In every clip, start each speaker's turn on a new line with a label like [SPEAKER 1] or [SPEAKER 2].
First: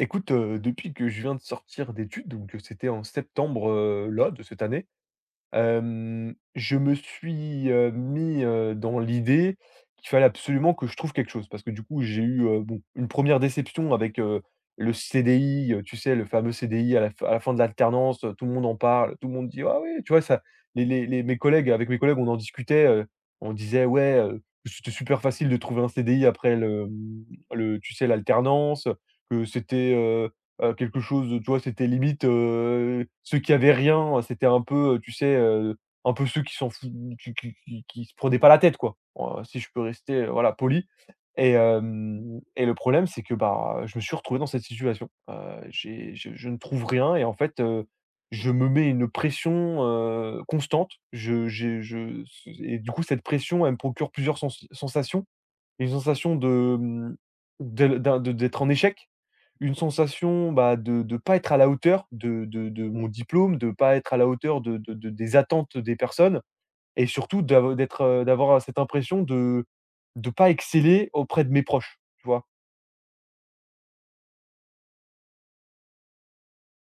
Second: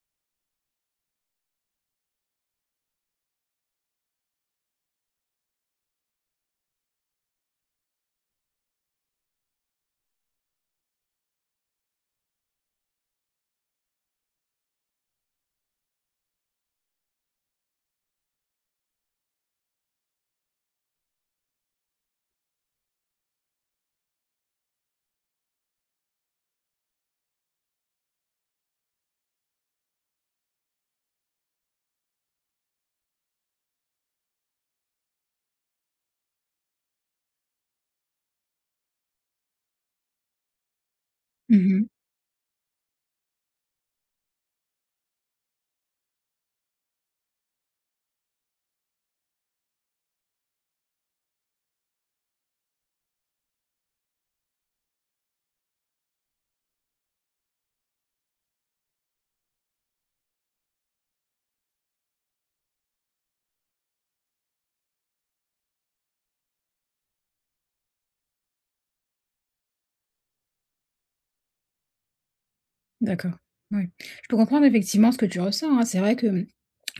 [SPEAKER 1] Écoute, depuis que je viens de sortir d'études, donc c'était en septembre, là, de cette année, je me suis, mis, dans l'idée qu'il fallait absolument que je trouve quelque chose. Parce que du coup, j'ai eu, bon, une première déception avec, le CDI, tu sais, le fameux CDI à la fin de l'alternance, tout le monde en parle, tout le monde dit: «Ah oui», tu vois? Ça les mes collègues avec mes collègues, on en discutait, on disait: «Ouais, c'était super facile de trouver un CDI après le, mmh, le tu sais, l'alternance, que c'était, quelque chose, tu vois, c'était limite, ceux qui avaient rien, c'était un peu, tu sais, un peu ceux qui s'en fou qui se prenaient pas la tête, quoi, si je peux rester, voilà, poli et
[SPEAKER 2] Mmh.
[SPEAKER 1] hem et le problème, c'est que, bah, je me suis retrouvé dans cette situation. J'ai je ne trouve rien et en fait, je me mets une pression, constante. Je j'ai je Et du coup, cette pression, elle me procure plusieurs sensations. Une sensation de, d'être en échec, une sensation, bah, de pas être à la hauteur de mon diplôme, de pas être à la hauteur de des attentes des personnes, et surtout d'être, d'avoir cette impression de pas exceller auprès de mes proches, tu vois?
[SPEAKER 2] D'accord. Oui, je peux comprendre effectivement ce que tu ressens, hein. C'est vrai que,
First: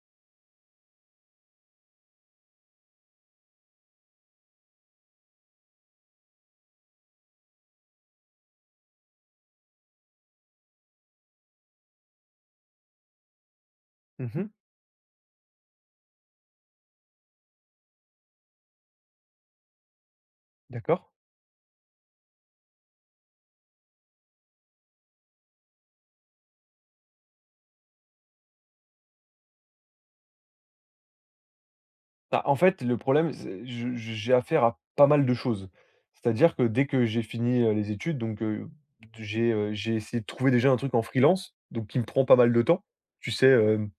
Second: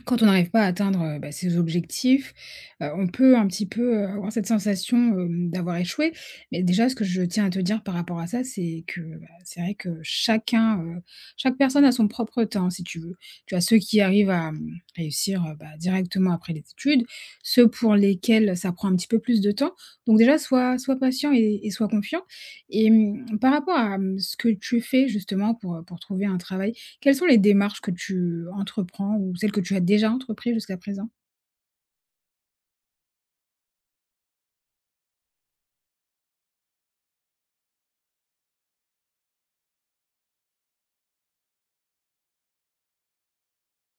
[SPEAKER 2] quand on n'arrive pas à atteindre, bah, ses objectifs, on peut un petit peu, avoir cette sensation, d'avoir échoué. Mais déjà, ce que je tiens à te dire par rapport à ça, c'est que, bah, c'est vrai que chacun, chaque personne a son propre temps, si tu veux. Tu as ceux qui arrivent
[SPEAKER 1] Mmh.
[SPEAKER 2] à, réussir, bah, directement après les études, ceux pour lesquels ça prend un petit peu plus de temps. Donc déjà, sois
[SPEAKER 1] D'accord.
[SPEAKER 2] patient et sois confiant. Et, par rapport à, ce que tu fais justement pour trouver un travail, quelles sont les démarches que tu entreprends ou celles que tu as déjà entrepris jusqu'à présent?
[SPEAKER 1] Bah, en fait, le problème, c'est je j'ai affaire à pas mal de choses. C'est-à-dire que dès que j'ai fini, les études, donc j'ai essayé de trouver déjà un truc en freelance, donc qui me prend pas mal de temps. Tu sais,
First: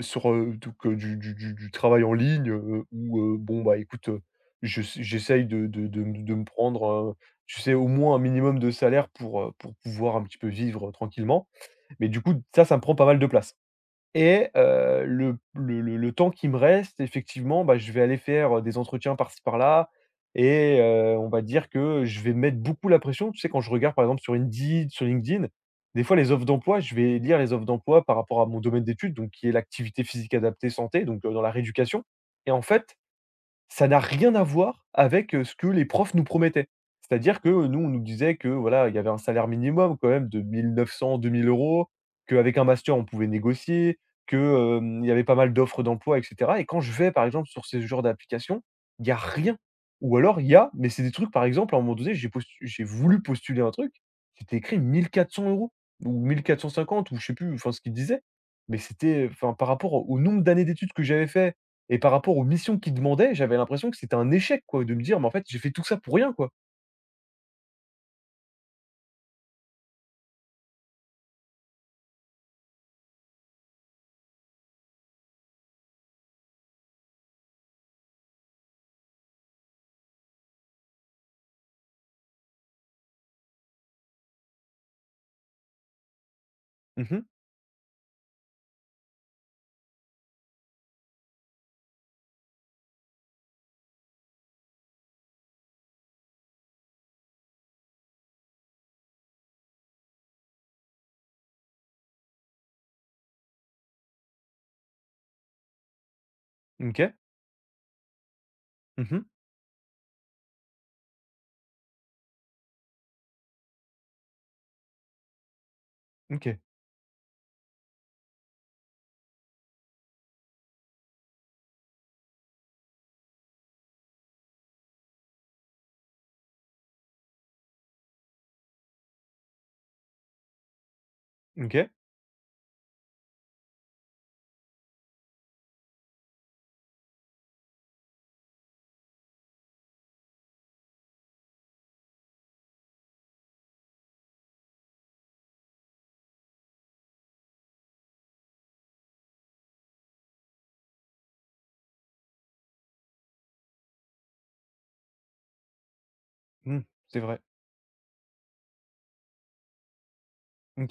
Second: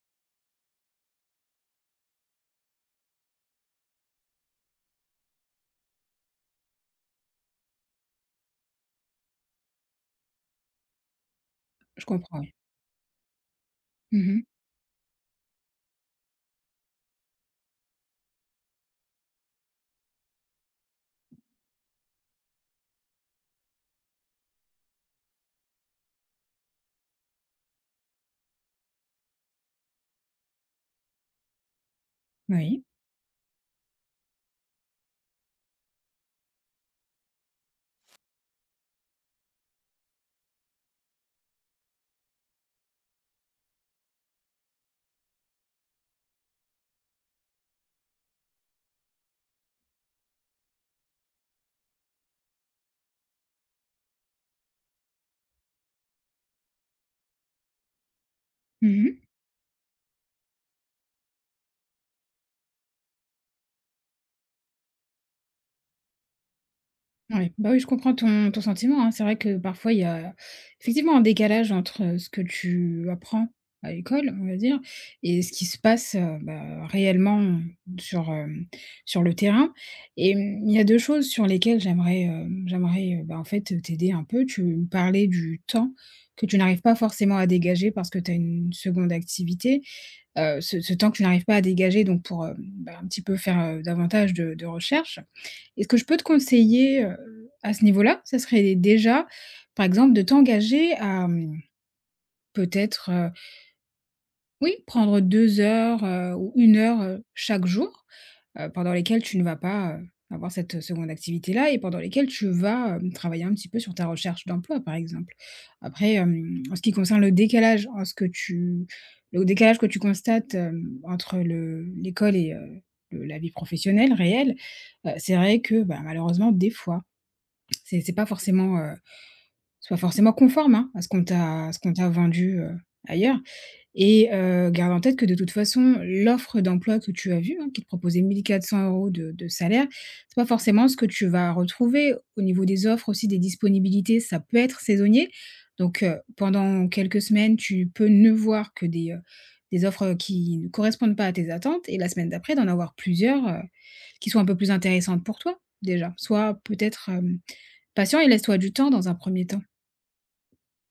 [SPEAKER 1] sur, donc du travail en ligne, où, bon, bah, écoute, je s j'essaye de m de me prendre, tu sais, au moins un minimum de salaire pour pouvoir un petit peu vivre, tranquillement.
[SPEAKER 2] Je
[SPEAKER 1] Mais du coup,
[SPEAKER 2] comprends, oui.
[SPEAKER 1] ça me prend pas mal de place.
[SPEAKER 2] Mmh.
[SPEAKER 1] Et le temps qui me reste, effectivement, bah, je vais aller faire, des entretiens par-ci par-là, et on va dire que je vais mettre beaucoup la pression. Tu sais, quand je regarde, par exemple, sur Indeed, sur LinkedIn, des fois, les offres d'emploi, je vais lire les offres d'emploi par rapport à mon domaine d'études, donc qui est l'activité physique adaptée santé, donc dans la rééducation. Et en
[SPEAKER 2] Oui.
[SPEAKER 1] fait ça n'a rien à voir avec, ce que les profs nous promettaient. C'est-à-dire que, nous, on nous disait que, voilà, il y avait un salaire minimum quand même de 1 900-2 000 €, qu'avec un master, on pouvait négocier, que, il y avait pas mal d'offres d'emploi et cetera. Et quand je vais, par exemple, sur ce genre d'application, il y a rien, ou alors il y a, mais c'est des trucs. Par exemple, à un moment donné, j'ai voulu postuler un truc, c'était écrit 1 400 € ou 1 450 ou je sais plus, enfin, ce qu'il disait, mais
[SPEAKER 2] Mmh.
[SPEAKER 1] c'était, enfin, par rapport au nombre d'années d'études que j'avais fait et par rapport aux missions qu'ils demandaient, j'avais l'impression que c'était un échec, quoi, de me dire: «Mais en fait, j'ai fait tout ça pour rien, quoi».
[SPEAKER 2] Ouais, bah, oui, je comprends ton ton sentiment, hein. C'est vrai que parfois il y a effectivement un décalage entre, ce que tu apprends à l'école, on va dire, et ce qui se passe, bah, réellement sur, sur le terrain et mmh, il y a 2 choses sur lesquelles j'aimerais, bah, en fait, t'aider un peu. Tu me parlais du temps que tu n'arrives pas
[SPEAKER 1] Mmh mh.
[SPEAKER 2] forcément à dégager parce que tu as une seconde activité. Ce ce temps que tu n'arrives pas à dégager donc pour, bah, un petit peu faire, davantage de recherches. Et ce que je peux te conseiller, à ce niveau-là, ça serait déjà, par exemple, de t'engager à, peut-être, oui, prendre 2 heures, ou 1 heure,
[SPEAKER 1] OK.
[SPEAKER 2] chaque jour, pendant lesquelles
[SPEAKER 1] Mmh.
[SPEAKER 2] tu ne vas pas, avoir cette, seconde activité-là et pendant lesquelles tu vas, travailler un petit peu sur ta recherche d'emploi, par exemple. Après,
[SPEAKER 1] OK.
[SPEAKER 2] hem, en ce qui concerne le décalage, en ce que tu le décalage que tu constates, entre le l'école et le la vie professionnelle réelle, c'est vrai que, bah, malheureusement, des fois c'est pas forcément, c'est pas forcément conforme, hein, à ce qu'on t'a à ce
[SPEAKER 1] OK.
[SPEAKER 2] qu'on t'a vendu, ailleurs. Et garde en tête que de toute façon, l'offre d'emploi que tu as vue, hein, qui te proposait 1 400 € de salaire, c'est pas forcément ce que tu vas retrouver. Au niveau des offres aussi, des disponibilités, ça peut être saisonnier. Donc pendant quelques semaines, tu peux ne voir que des offres qui ne correspondent pas à tes attentes, et la semaine d'après, d'en avoir plusieurs, qui sont un peu plus intéressantes pour toi, déjà. Soit
[SPEAKER 1] Mmh.
[SPEAKER 2] peut-être,
[SPEAKER 1] C'est
[SPEAKER 2] hem
[SPEAKER 1] vrai.
[SPEAKER 2] patient et laisse-toi du temps dans un premier temps.
[SPEAKER 1] OK.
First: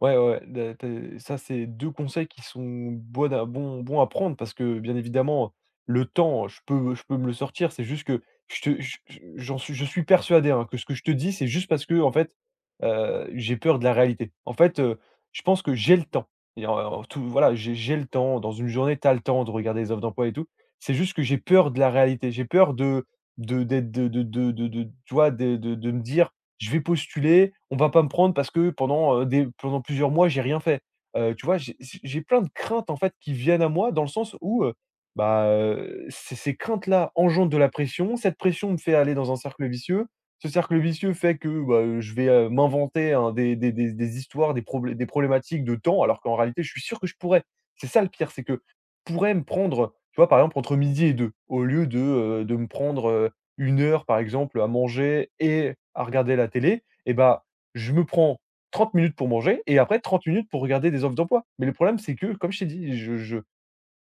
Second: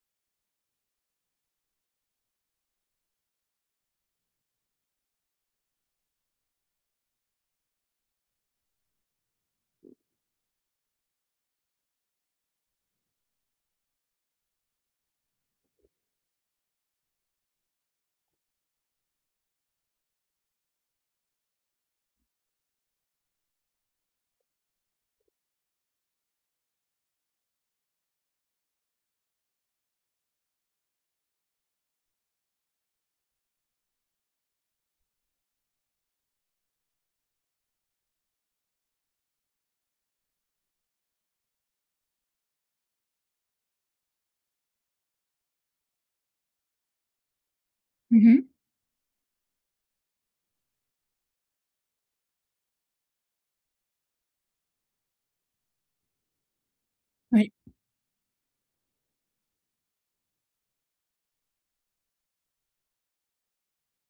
[SPEAKER 1] Ouais, ouais, ouais, de tu ça, c'est 2 conseils qui sont bonnes à bons bons à prendre parce que, bien évidemment, le temps, je peux me le sortir. C'est juste que je te je j'en suis je suis persuadé, hein, que ce que je te dis, c'est juste parce que en fait, j'ai peur de la réalité. En fait, je pense que j'ai le temps, et en tout voilà, j'ai le temps. Dans une journée, tu as le temps de regarder les offres d'emploi et tout. C'est juste que j'ai peur de la réalité. J'ai peur de me dire je vais postuler, on va pas me prendre parce que pendant plusieurs mois, j'ai rien fait. Tu vois? J'ai plein de craintes en fait qui viennent à moi dans le sens où, ces craintes-là engendrent de la pression. Cette pression me fait aller dans un cercle vicieux. Ce cercle vicieux fait que, bah, je vais, m'inventer un des histoires, des problématiques de temps, alors qu'en réalité, je suis sûr que je pourrais. C'est ça le pire, c'est
[SPEAKER 2] Mmh.
[SPEAKER 1] que je pourrais me prendre, tu vois? Par exemple entre midi et deux, au lieu de me prendre une heure, par exemple, à manger et à regarder la télé, et bah,
[SPEAKER 2] Oui.
[SPEAKER 1] je me prends 30 minutes pour manger et après 30 minutes pour regarder des offres d'emploi. Mais le problème, c'est que, comme je t'ai dit,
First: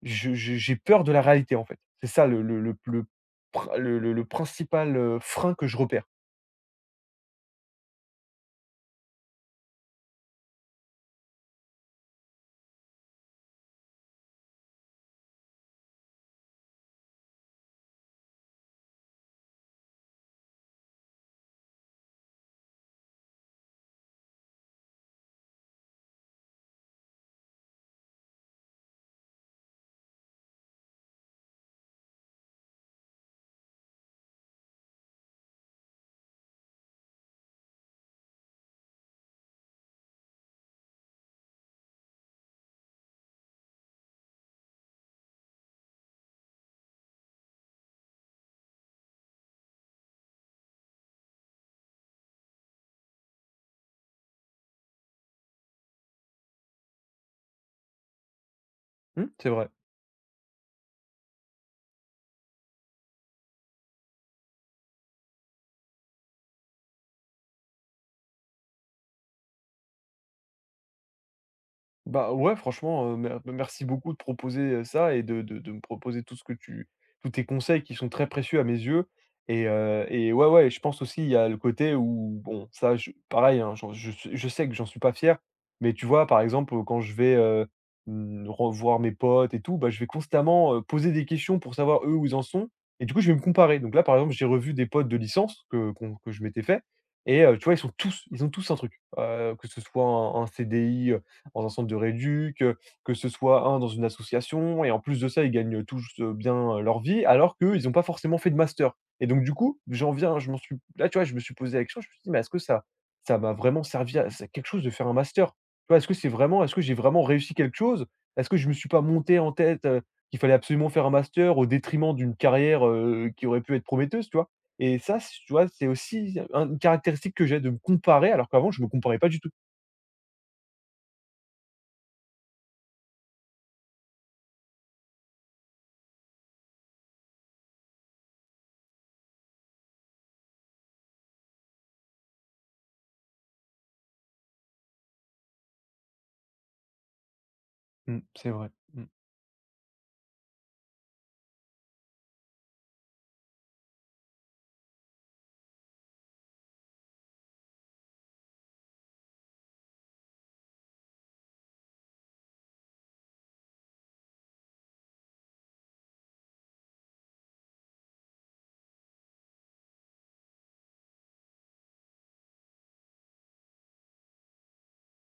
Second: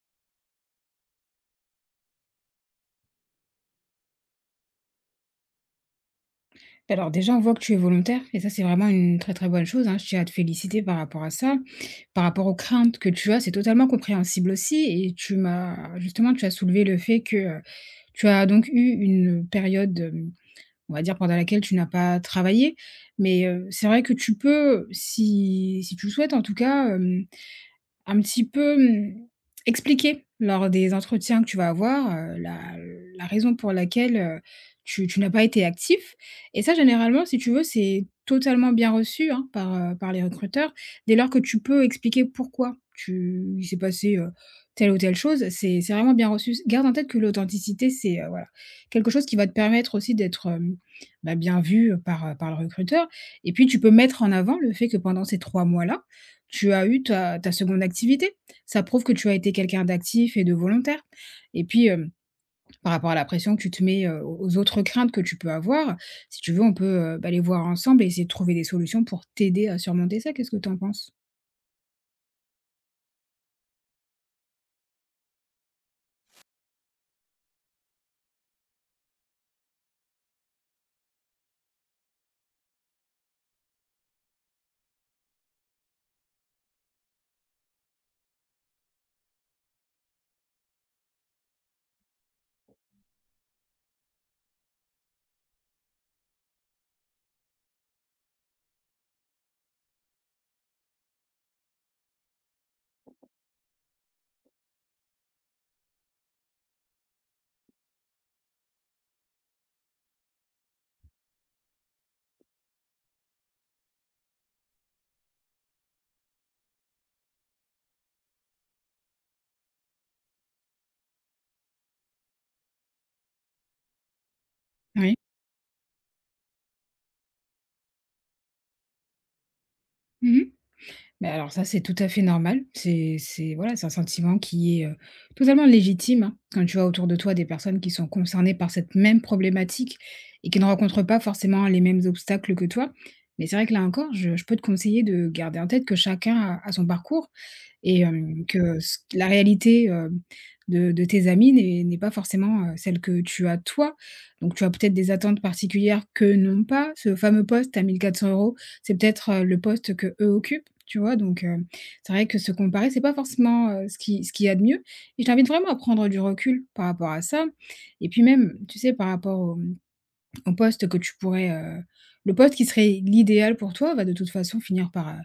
[SPEAKER 1] je j'ai peur de la réalité, en fait. C'est ça le pr le principal, frein que je repère.
[SPEAKER 2] Bah, alors déjà, on voit que tu es volontaire et ça, c'est vraiment une très, très bonne chose, hein. Je tiens à te féliciter par rapport à ça. Par rapport aux craintes que tu as, c'est totalement compréhensible aussi, et tu m'as justement, tu as soulevé le fait que, tu as donc eu une période, on va dire, pendant laquelle tu n'as pas travaillé. Mais, c'est vrai que tu peux, si tu le souhaites en tout cas, un petit peu, expliquer lors des entretiens que tu vas avoir, la raison pour laquelle, tu n'as pas été actif, et ça généralement, si tu veux, c'est totalement bien reçu, hein, par, par les recruteurs. Dès lors que tu peux expliquer pourquoi tu il s'est passé, telle ou telle chose, c'est vraiment bien reçu. Garde en tête que l'authenticité, c'est, voilà, quelque chose qui va te permettre aussi d'être, bah, bien vu, par, par le recruteur, et puis tu peux mettre en avant le fait que pendant ces 3 mois-là tu as eu ta ta seconde activité. Ça prouve que
[SPEAKER 1] Mmh,
[SPEAKER 2] tu as
[SPEAKER 1] c'est
[SPEAKER 2] été
[SPEAKER 1] vrai.
[SPEAKER 2] quelqu'un d'actif et de volontaire. Et puis, par rapport à la pression que tu te mets, aux autres craintes que tu peux avoir, si tu veux, on peut, bah, les voir ensemble et essayer de trouver des solutions pour t'aider à surmonter ça. Qu'est-ce que tu en penses?
[SPEAKER 1] Bah, ouais, franchement, merci beaucoup de proposer, ça, et de me proposer tout ce que tu tous tes conseils, qui sont très précieux à mes yeux. Et ouais, ouais, je pense aussi il y a le côté où bon ça je pareil, hein, j'en je sais que j'en suis pas fier, mais tu vois, par exemple, quand je vais, mmh, revoir mes potes et tout, bah, je vais constamment, poser des questions pour savoir eux où ils en sont, et du coup, je vais me comparer. Donc là, par exemple, j'ai revu des potes de licence que je m'étais fait, et tu vois, ils ont tous un truc, que ce soit un CDI, dans un centre de rééduc, que ce soit un dans une association, et en plus de ça, ils gagnent, tous, bien, leur vie, alors qu'eux, ils ont pas forcément fait de master. Et donc du coup, j'en viens je m'en suis là, tu vois, je me suis posé la question, je me suis dit: «Mais est-ce que ça ça m'a vraiment servi à c'est quelque chose de faire un master?» Tu vois? Est-ce que c'est vraiment est-ce que j'ai vraiment réussi quelque chose? Est-ce que je me suis pas monté en tête, qu'il fallait absolument faire un master au détriment d'une carrière, qui aurait pu être prometteuse, tu vois? Et
[SPEAKER 2] Oui.
[SPEAKER 1] ça, c tu vois, c'est aussi un une caractéristique que j'ai de me comparer, alors qu'avant je me comparais pas du tout.
[SPEAKER 2] Mmh. Mais alors ça, c'est tout à fait normal. C'est voilà, c'est un sentiment qui est, totalement légitime, hein. Quand tu vois autour de toi des personnes qui sont concernées par cette même problématique et qui ne rencontrent pas forcément les mêmes obstacles que toi. Mais c'est vrai que là encore, je peux te conseiller de garder en tête que chacun a a son parcours et
[SPEAKER 1] Mmh, c'est vrai.
[SPEAKER 2] que ce
[SPEAKER 1] Mmh.
[SPEAKER 2] la réalité, de tes amis n'est pas forcément, celle que tu as toi. Donc tu as peut-être des attentes particulières que n'ont pas. Ce fameux poste à 1 400 €, c'est peut-être, le poste que eux occupent. Tu vois? Donc c'est vrai que se comparer, c'est pas forcément, ce qu'il y a de mieux, et je t'invite vraiment à prendre du recul par rapport à ça. Et puis même, tu sais, par rapport au, au poste que le poste qui serait l'idéal pour toi va de toute façon finir par,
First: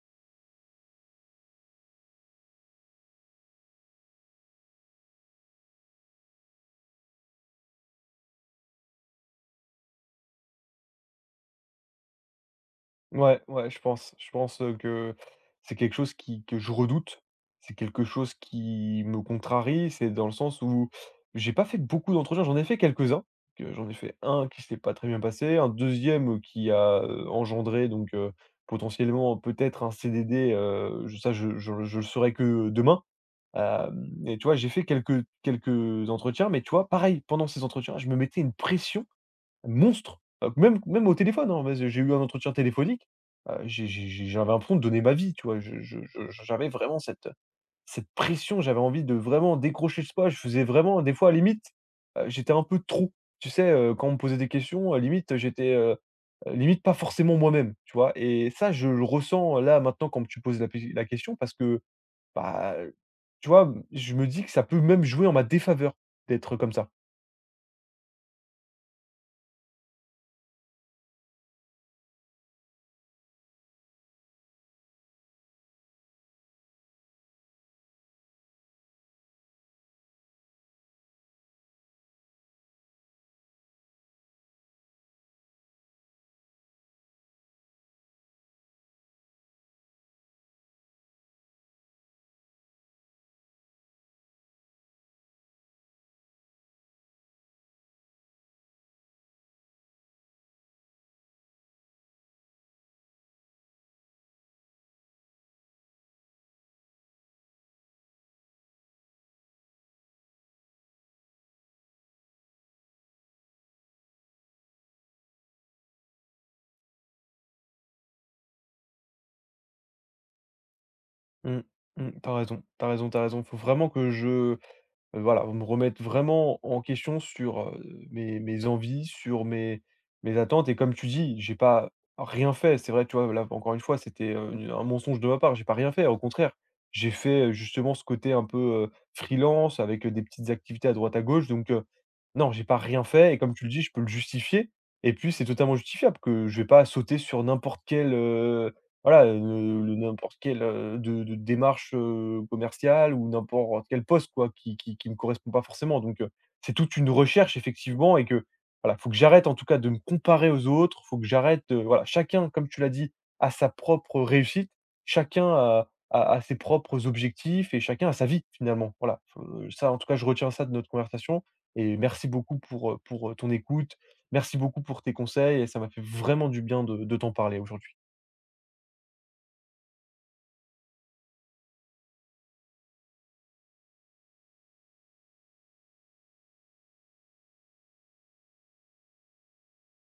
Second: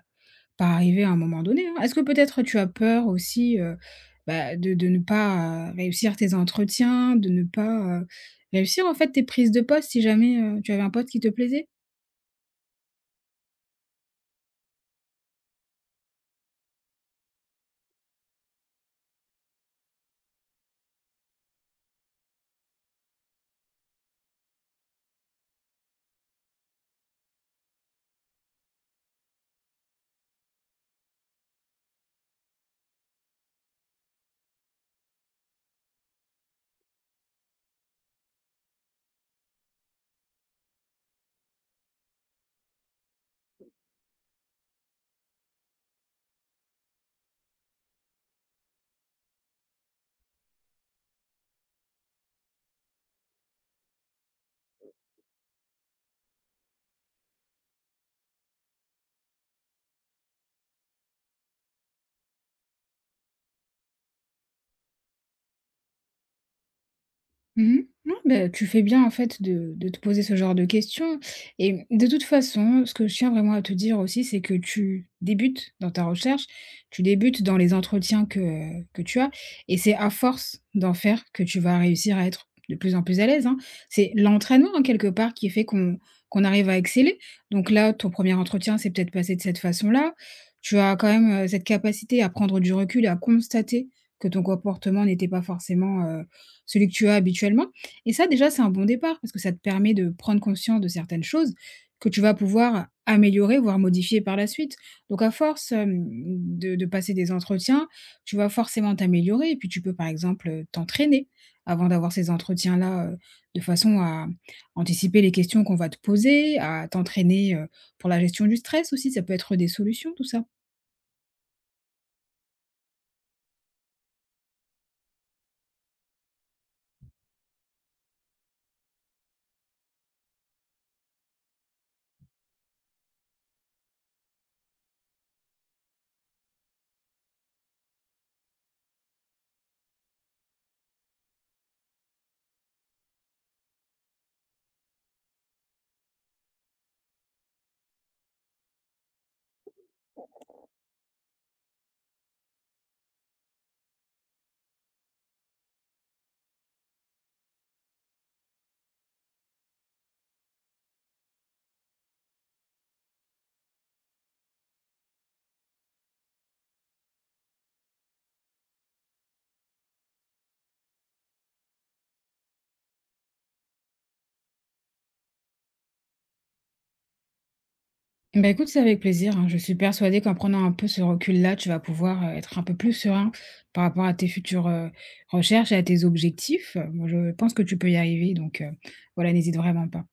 [SPEAKER 2] par arriver à un moment donné, hein. Est-ce que peut-être tu as peur aussi, bah, de ne pas, réussir tes entretiens, de ne pas, réussir en fait tes prises de poste si jamais, tu avais un poste qui te plaisait?
[SPEAKER 1] Ouais, ouais, je pense. Je pense, que c'est quelque chose qui que je redoute. C'est quelque chose qui me contrarie. C'est dans le sens où j'ai pas fait beaucoup d'entretiens. J'en ai fait quelques-uns, que j'en ai fait un qui s'est pas très bien passé, un deuxième qui a, engendré donc potentiellement peut-être un CDD, je ça je le saurai que demain. Hem et Tu vois, j'ai fait quelques entretiens, mais tu vois, pareil, pendant ces entretiens, je me mettais une pression monstre, même au téléphone, hein, vas-y, j'ai eu un entretien téléphonique, j'avais l'impression de donner ma vie, tu vois? Je J'avais vraiment cette, pression, j'avais envie de vraiment décrocher ce pas, je faisais vraiment des fois à la limite, j'étais un peu trop. Tu sais, quand on me posait des questions, limite j'étais, limite pas forcément moi-même, tu vois? Et ça, je le ressens là maintenant quand tu poses la question parce que, bah, tu vois, je me dis que ça peut même jouer en ma défaveur d'être comme ça.
[SPEAKER 2] Mmh. Non, beh, tu fais bien en fait de te poser ce genre de questions, et de toute façon, ce que je tiens vraiment à te dire aussi, c'est que tu débutes dans ta recherche, tu débutes dans les entretiens que tu as, et c'est à force d'en faire que tu vas réussir à être de plus en plus à l'aise, hein. C'est l'entraînement, hein, quelque part qui fait qu'on qu'on arrive à exceller. Donc là, ton premier entretien s'est peut-être passé de cette façon-là. Tu as quand même, cette capacité à prendre du recul et à constater que ton comportement n'était pas forcément, celui que tu as habituellement. Et ça, déjà, c'est un bon départ parce que ça te permet de prendre conscience de certaines choses que tu vas pouvoir améliorer, voire modifier par la suite. Donc, à force de passer des entretiens, tu vas forcément t'améliorer, et puis tu peux, par exemple, t'entraîner avant d'avoir ces entretiens-là, de façon à anticiper les questions qu'on va te poser, à t'entraîner, pour la gestion du stress aussi. Ça peut être des solutions, tout ça.
[SPEAKER 1] Mmh. Mmh. T'as raison, t'as raison, tu raison. Faut vraiment que je, voilà, me remette vraiment en question sur, mes envies, sur mes attentes, et comme tu dis, j'ai pas rien fait. C'est vrai, tu vois, là, encore une fois, c'était, une un mensonge de ma part, j'ai pas rien fait, au contraire. J'ai fait, justement ce côté un peu, freelance avec, des petites activités à droite à gauche, donc non, j'ai pas rien fait, et comme tu le dis, je peux le justifier, et puis c'est totalement justifiable que je vais pas sauter sur n'importe quel, voilà, le n'importe quelle, de démarche, commerciale, ou n'importe quel poste, quoi, qui me correspond pas forcément, donc c'est toute une recherche, effectivement, et que, voilà, faut que j'arrête en tout cas de me comparer aux autres, faut que j'arrête, voilà, chacun, comme tu l'as dit, a sa propre réussite, chacun a ses propres objectifs, et chacun a sa vie, finalement. Voilà, ça, en tout cas, je retiens ça de notre conversation, et merci beaucoup pour, ton écoute. Merci beaucoup pour tes conseils, et ça m'a fait vraiment du bien de t'en parler aujourd'hui.
[SPEAKER 2] Bah, écoute, c'est avec plaisir, hein. Je suis persuadée qu'en prenant un peu ce recul-là, tu vas pouvoir, être un peu plus serein par rapport à tes futures, recherches et à tes objectifs. Moi, je pense que tu peux y arriver, donc voilà, n'hésite vraiment pas.